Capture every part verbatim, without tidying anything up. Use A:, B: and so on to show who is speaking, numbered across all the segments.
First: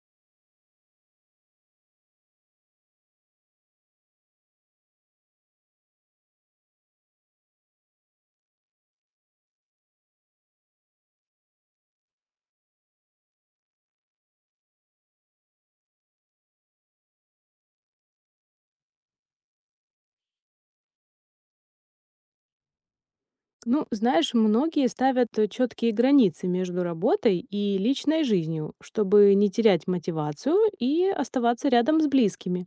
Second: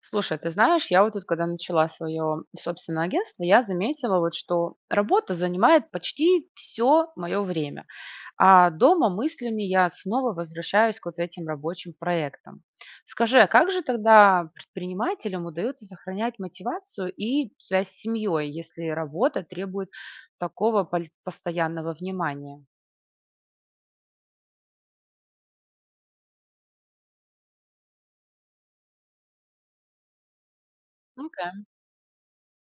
A: Слушай, ты знаешь, я вот тут, когда начала свое собственное агентство, я заметила вот, что работа занимает почти все мое время, а дома мыслями я снова возвращаюсь к вот этим рабочим проектам. Скажи, а как же тогда предпринимателям удается сохранять мотивацию и связь с семьей, если работа требует такого пол- постоянного внимания?
B: Ну, знаешь, многие ставят четкие границы между работой и личной жизнью, чтобы не терять мотивацию и
A: Окей.
B: оставаться рядом с близкими.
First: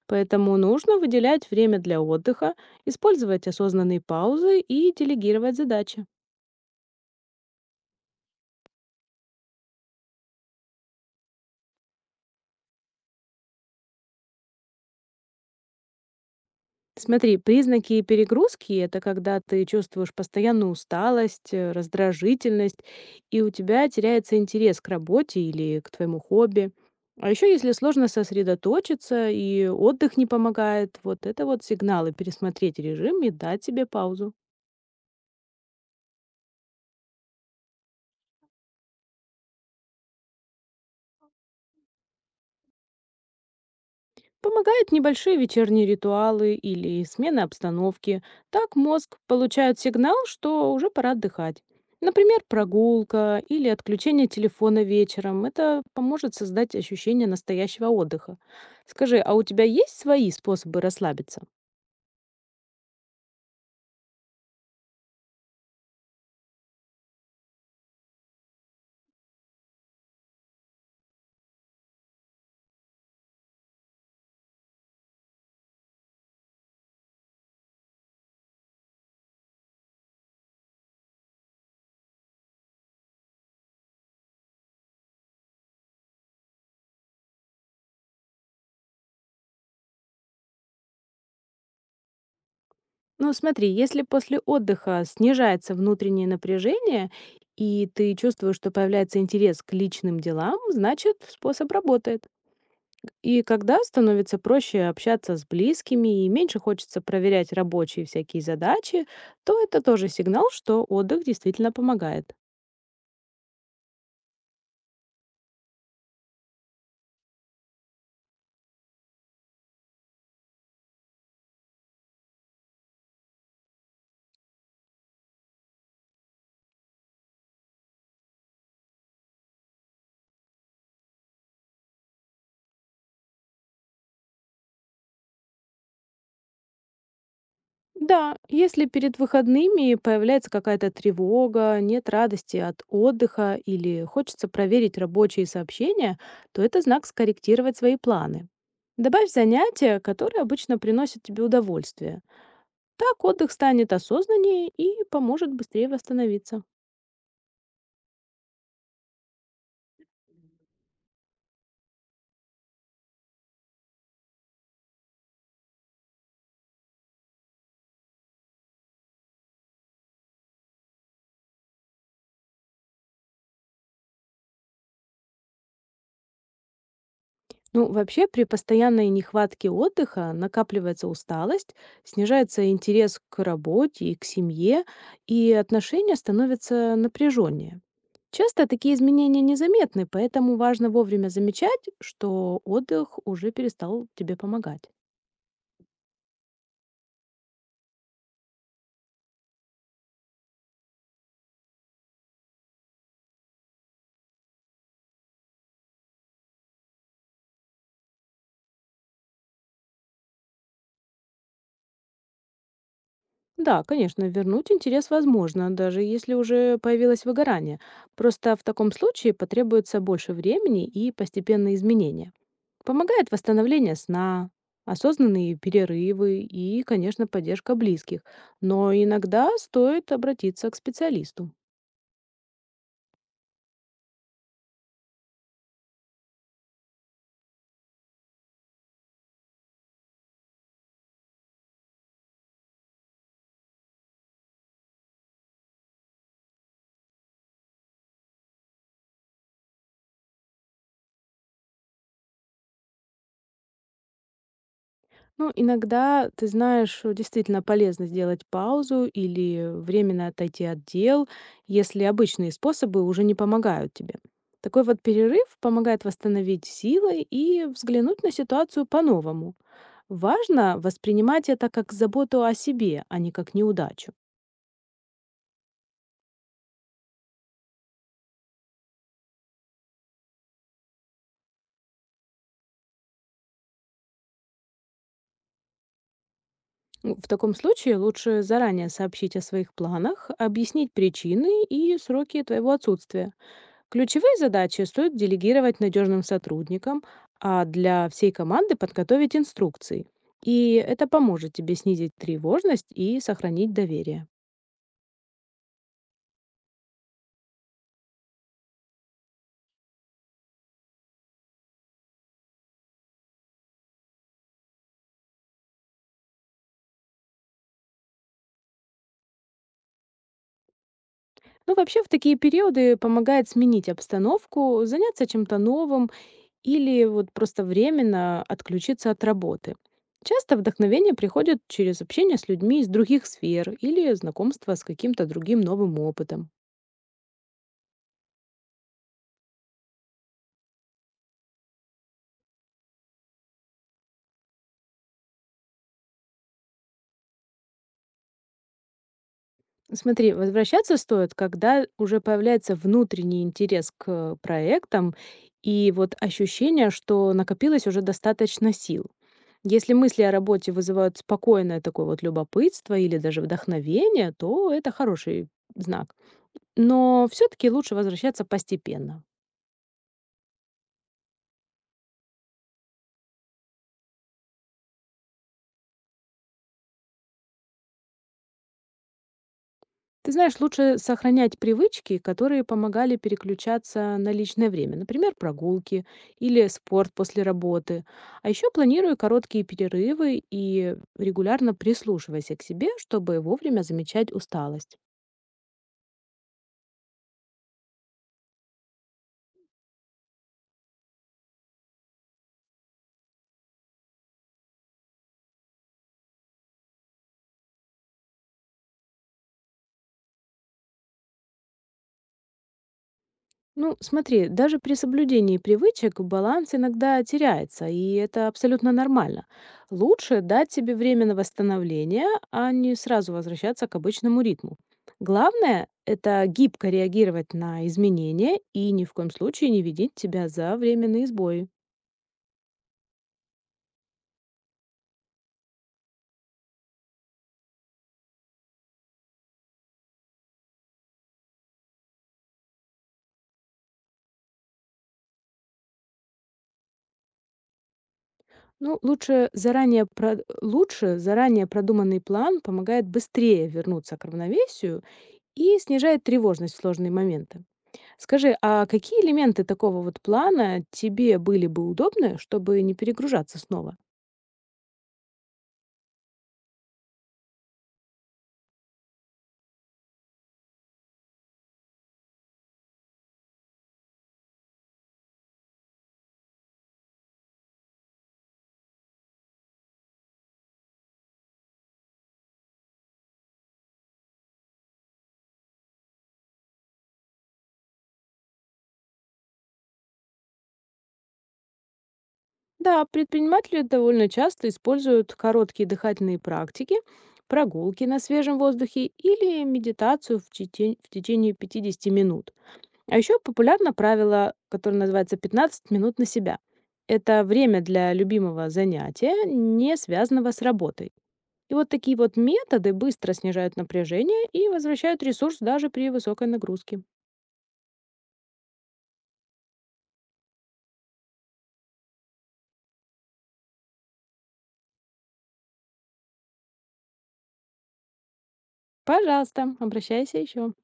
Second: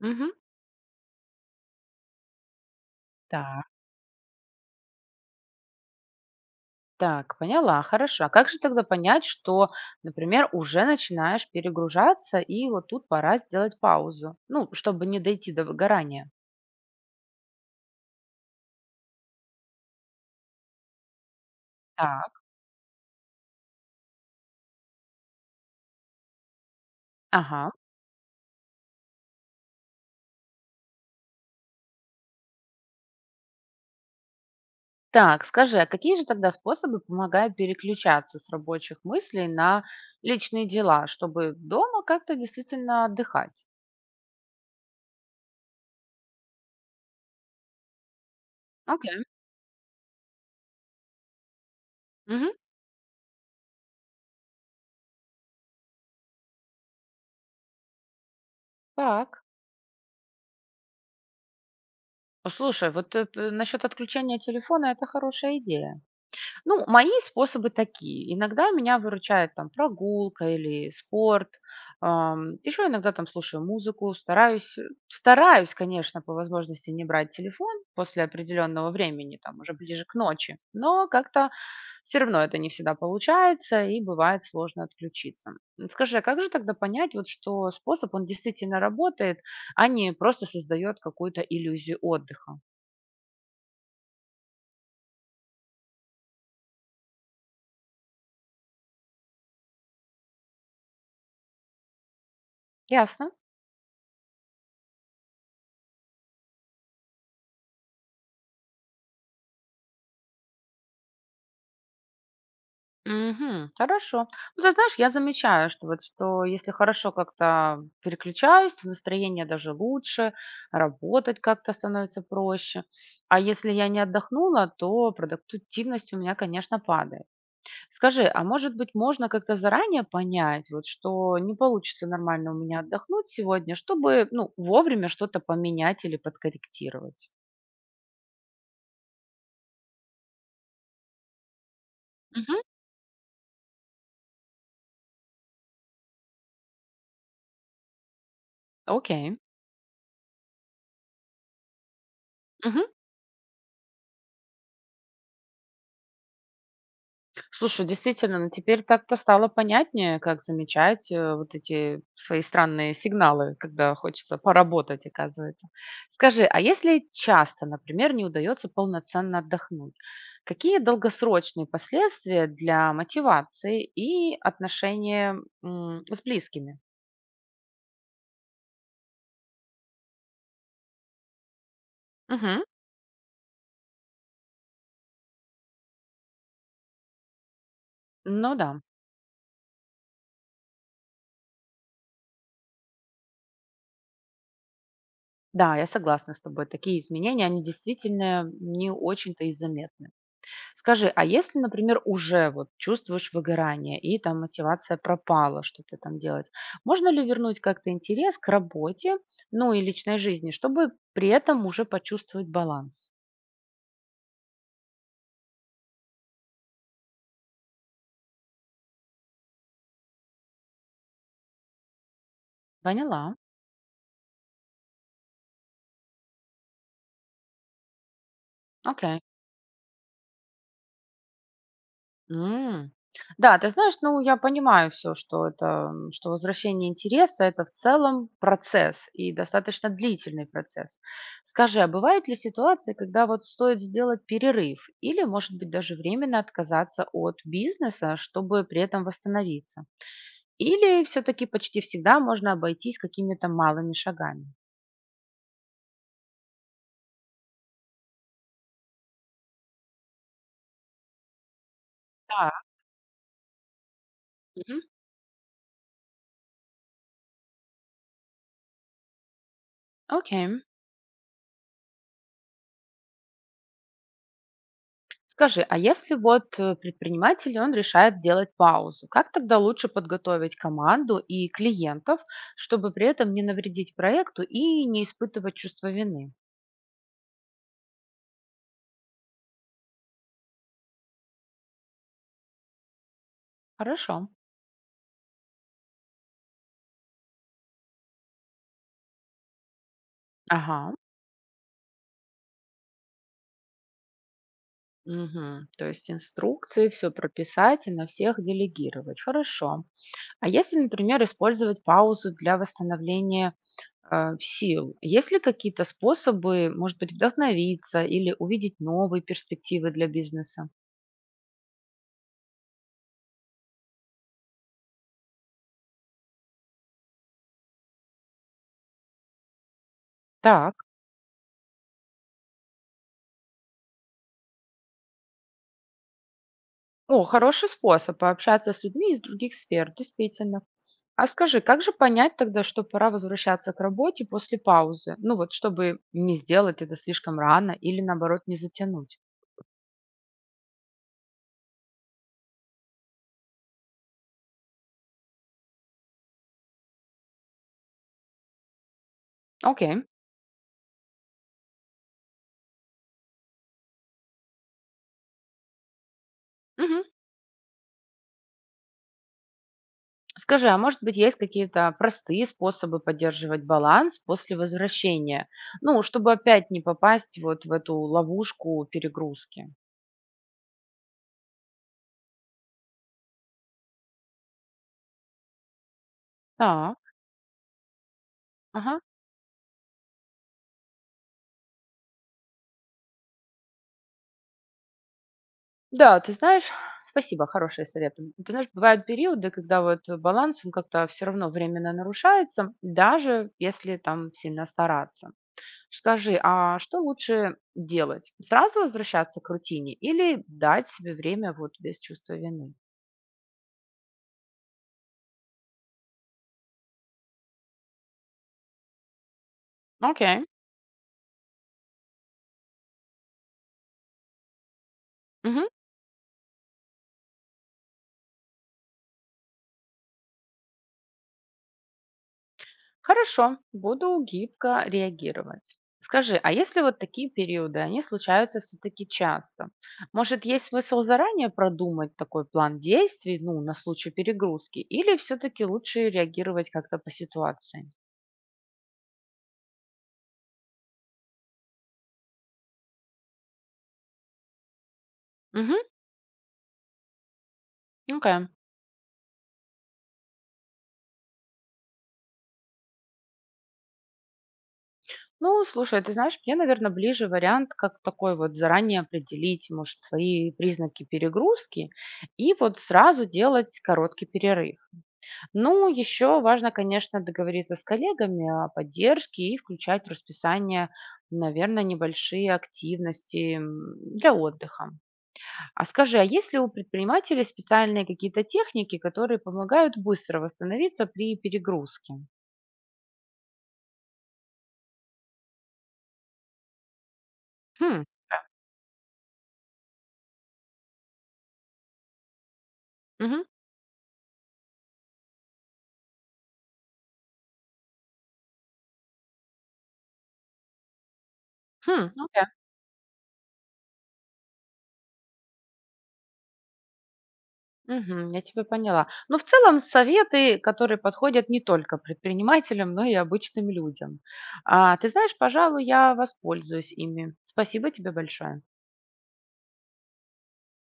A: Мгм.
B: Поэтому нужно выделять время для отдыха, использовать
A: Так.
B: осознанные паузы и делегировать задачи.
A: Так, поняла, хорошо. А как же тогда понять, что, например, уже начинаешь перегружаться, и вот тут пора сделать паузу? Ну, чтобы не дойти до выгорания.
B: Смотри, признаки перегрузки– это когда ты чувствуешь постоянную усталость, э,
A: Так,
B: раздражительность, и у тебя теряется интерес к работе или к твоему хобби. А еще,
A: ага.
B: если сложно сосредоточиться и отдых не помогает, вот это вот сигналы пересмотреть режим и дать себе паузу.
A: Так, скажи, а какие же тогда способы помогают переключаться с рабочих мыслей на личные дела, чтобы дома как-то действительно отдыхать?
B: Помогают небольшие вечерние ритуалы или смена обстановки. Так мозг
A: Окей.
B: получает сигнал, что уже пора отдыхать. Например,
A: Мгм.
B: прогулка или отключение телефона вечером. Это поможет создать ощущение настоящего отдыха. Скажи, а
A: Так.
B: у тебя есть свои способы расслабиться?
A: Слушай, вот э, п- насчет отключения телефона это хорошая идея. Ну, мои способы такие. Иногда меня выручает там прогулка или спорт. Еще иногда там слушаю музыку, стараюсь, э, стараюсь, конечно, по возможности не брать телефон после определенного времени, там уже ближе к ночи, но как-то все равно это не всегда получается и бывает сложно отключиться. М, Скажи, а как же тогда понять, вот, что способ, он действительно работает, а не просто создает какую-то иллюзию отдыха?
B: Ну, смотри, если после отдыха снижается внутреннее напряжение, и ты чувствуешь, что появляется интерес к личным делам, значит, способ работает.
A: Ясно.
B: И когда становится проще общаться с близкими и меньше хочется проверять рабочие всякие задачи, то это тоже сигнал, что отдых действительно помогает.
A: Мгм. Хорошо. Ну, ты знаешь, я замечаю, что вот что если хорошо как-то переключаюсь, то настроение даже лучше, работать как-то становится проще. А если я не отдохнула, то продуктивность у меня, конечно, падает. Скажи, а может быть, можно как-то заранее понять, вот, что не получится нормально у меня отдохнуть сегодня, чтобы ну, вовремя что-то поменять или подкорректировать?
B: Да, если перед выходными появляется какая-то тревога, нет
A: Мгм.
B: радости от отдыха или хочется проверить рабочие сообщения, то это знак скорректировать свои планы. Добавь
A: Окей.
B: занятия, которые обычно приносят тебе удовольствие.
A: Мгм.
B: Так отдых станет осознаннее и поможет быстрее восстановиться.
A: Слушай, действительно, ну теперь так-то стало понятнее, как замечать, э, вот эти свои странные сигналы, когда хочется поработать, оказывается. Скажи, а если часто, например, не удается полноценно отдохнуть, какие долгосрочные последствия для мотивации и отношения м, с близкими?
B: Ну, вообще, при постоянной нехватке отдыха накапливается усталость,
A: Мгм.
B: снижается интерес к работе и к семье, и отношения становятся напряженнее.
A: Ну
B: Часто
A: да,
B: такие изменения незаметны, поэтому важно вовремя замечать, что отдых уже перестал тебе помогать.
A: да, я согласна с тобой. Такие изменения, они действительно не очень-то и заметны. Скажи, а если, например, уже вот чувствуешь выгорание и там мотивация пропала что-то там делать, можно ли вернуть как-то интерес к работе, ну и личной жизни, чтобы при этом уже почувствовать баланс?
B: Да, конечно, вернуть интерес возможно, даже если уже появилось выгорание. Просто в таком случае потребуется больше времени и постепенные изменения. Помогает
A: Поняла.
B: восстановление сна, осознанные перерывы и, конечно, поддержка близких. Но
A: Окей.
B: иногда стоит обратиться к специалисту.
A: М. Да, ты знаешь, ну, я понимаю все, что это, м, что возвращение интереса — это в целом процесс и достаточно длительный процесс. Скажи, а бывают ли ситуации, когда вот стоит сделать перерыв или, может быть, даже временно отказаться от бизнеса, чтобы при этом восстановиться? Или все таки почти всегда можно обойтись какими-то малыми шагами?
B: Ну, иногда, ты знаешь, э, действительно полезно сделать паузу или временно отойти от дел, если
A: Так,
B: обычные способы уже не помогают тебе. Такой вот перерыв помогает восстановить силы и взглянуть на ситуацию по-новому.
A: окей.
B: Важно воспринимать это как заботу о себе, а не как неудачу.
A: Скажи, а если вот э, предприниматель, он решает делать паузу, как тогда лучше подготовить команду и клиентов, чтобы при этом не навредить проекту и не испытывать чувство вины?
B: Ну, в таком случае лучше заранее сообщить о своих планах, объяснить причины и сроки твоего отсутствия.
A: Хорошо.
B: Ключевые задачи стоит делегировать надежным сотрудникам, а для всей команды подготовить инструкции. И
A: Ага.
B: это поможет тебе снизить тревожность и сохранить доверие.
A: Мгм. То есть инструкции, все прописать и на всех делегировать. Хорошо. А если, например, использовать паузу для восстановления э, сил, есть ли какие-то способы, может быть, вдохновиться или увидеть новые перспективы для бизнеса?
B: Ну, вообще, в такие периоды помогает сменить обстановку, заняться чем-то новым или вот просто временно отключиться от работы. Часто
A: Так.
B: вдохновение приходит через общение с людьми из других сфер или знакомство с каким-то другим новым опытом.
A: О, хороший способ пообщаться с людьми из других сфер, действительно. А скажи, как же понять тогда, что пора возвращаться к работе после паузы? Ну вот, чтобы не сделать это слишком рано или, наоборот, не затянуть.
B: Смотри, возвращаться стоит, когда уже появляется внутренний интерес к э, проектам и вот ощущение, что накопилось уже достаточно сил.
A: Окей.
B: Если мысли о работе вызывают спокойное такое вот любопытство или даже вдохновение, то это хороший знак.
A: Мгм.
B: Но все-таки лучше возвращаться постепенно.
A: Скажи, а может быть, есть какие-то простые способы поддерживать баланс после возвращения? Ну, чтобы опять не попасть вот в эту ловушку перегрузки.
B: Ты знаешь, лучше сохранять привычки, которые помогали переключаться на личное время, например, прогулки или
A: Так,
B: спорт после работы. А еще
A: ага.
B: планируй короткие перерывы и регулярно прислушивайся к себе, чтобы вовремя замечать усталость.
A: Да, ты знаешь, спасибо, хорошие советы. Ты знаешь, бывают периоды, когда вот баланс, он как-то все равно временно нарушается, даже если там сильно стараться. Скажи, а что лучше делать? Сразу возвращаться к рутине или дать себе время вот без чувства вины?
B: Ну, смотри, даже при соблюдении привычек баланс иногда теряется, и это абсолютно нормально.
A: Окей.
B: Лучше дать себе время на восстановление, а не сразу возвращаться к обычному ритму.
A: Мгм.
B: Главное– это гибко реагировать на изменения и ни в коем случае не видеть себя за временные сбои.
A: Хорошо, буду гибко реагировать. Скажи, а если вот такие периоды, они случаются все-таки часто, может, есть смысл заранее продумать такой план действий, ну, на случай перегрузки, или все-таки лучше реагировать как-то по ситуации?
B: Ну, лучше заранее, про- лучше заранее продуманный план помогает быстрее вернуться к равновесию
A: Угу,
B: и снижает тревожность в сложные моменты.
A: окей.
B: Скажи, а какие элементы такого вот плана тебе были бы удобны, чтобы не перегружаться снова?
A: Ну, слушай, ты знаешь, мне, наверное, ближе вариант, как такой вот заранее определить, может, свои признаки перегрузки и вот сразу делать короткий перерыв. Ну, еще важно, конечно, договориться с коллегами о поддержке и включать в расписание, наверное, небольшие активности м, для отдыха. А скажи, а есть ли у предпринимателей специальные какие-то техники, которые помогают быстро восстановиться при перегрузке?
B: Да, предприниматели довольно часто используют короткие дыхательные практики,
A: Хм,
B: прогулки на свежем воздухе или медитацию в, тече- в течение пятидесяти минут. А еще
A: мгм,
B: популярно правило, которое называется пятнадцать минут на себя». Это время для любимого занятия, не связанного с работой. И вот
A: хм,
B: такие
A: ну
B: вот
A: да,
B: методы быстро снижают напряжение и возвращают ресурс даже при высокой нагрузке.
A: мгм, я тебя поняла. Но в целом советы, которые подходят не только предпринимателям, но и обычным людям. А, ты знаешь, пожалуй, я воспользуюсь ими. Спасибо тебе большое.
B: Пожалуйста, обращайся еще.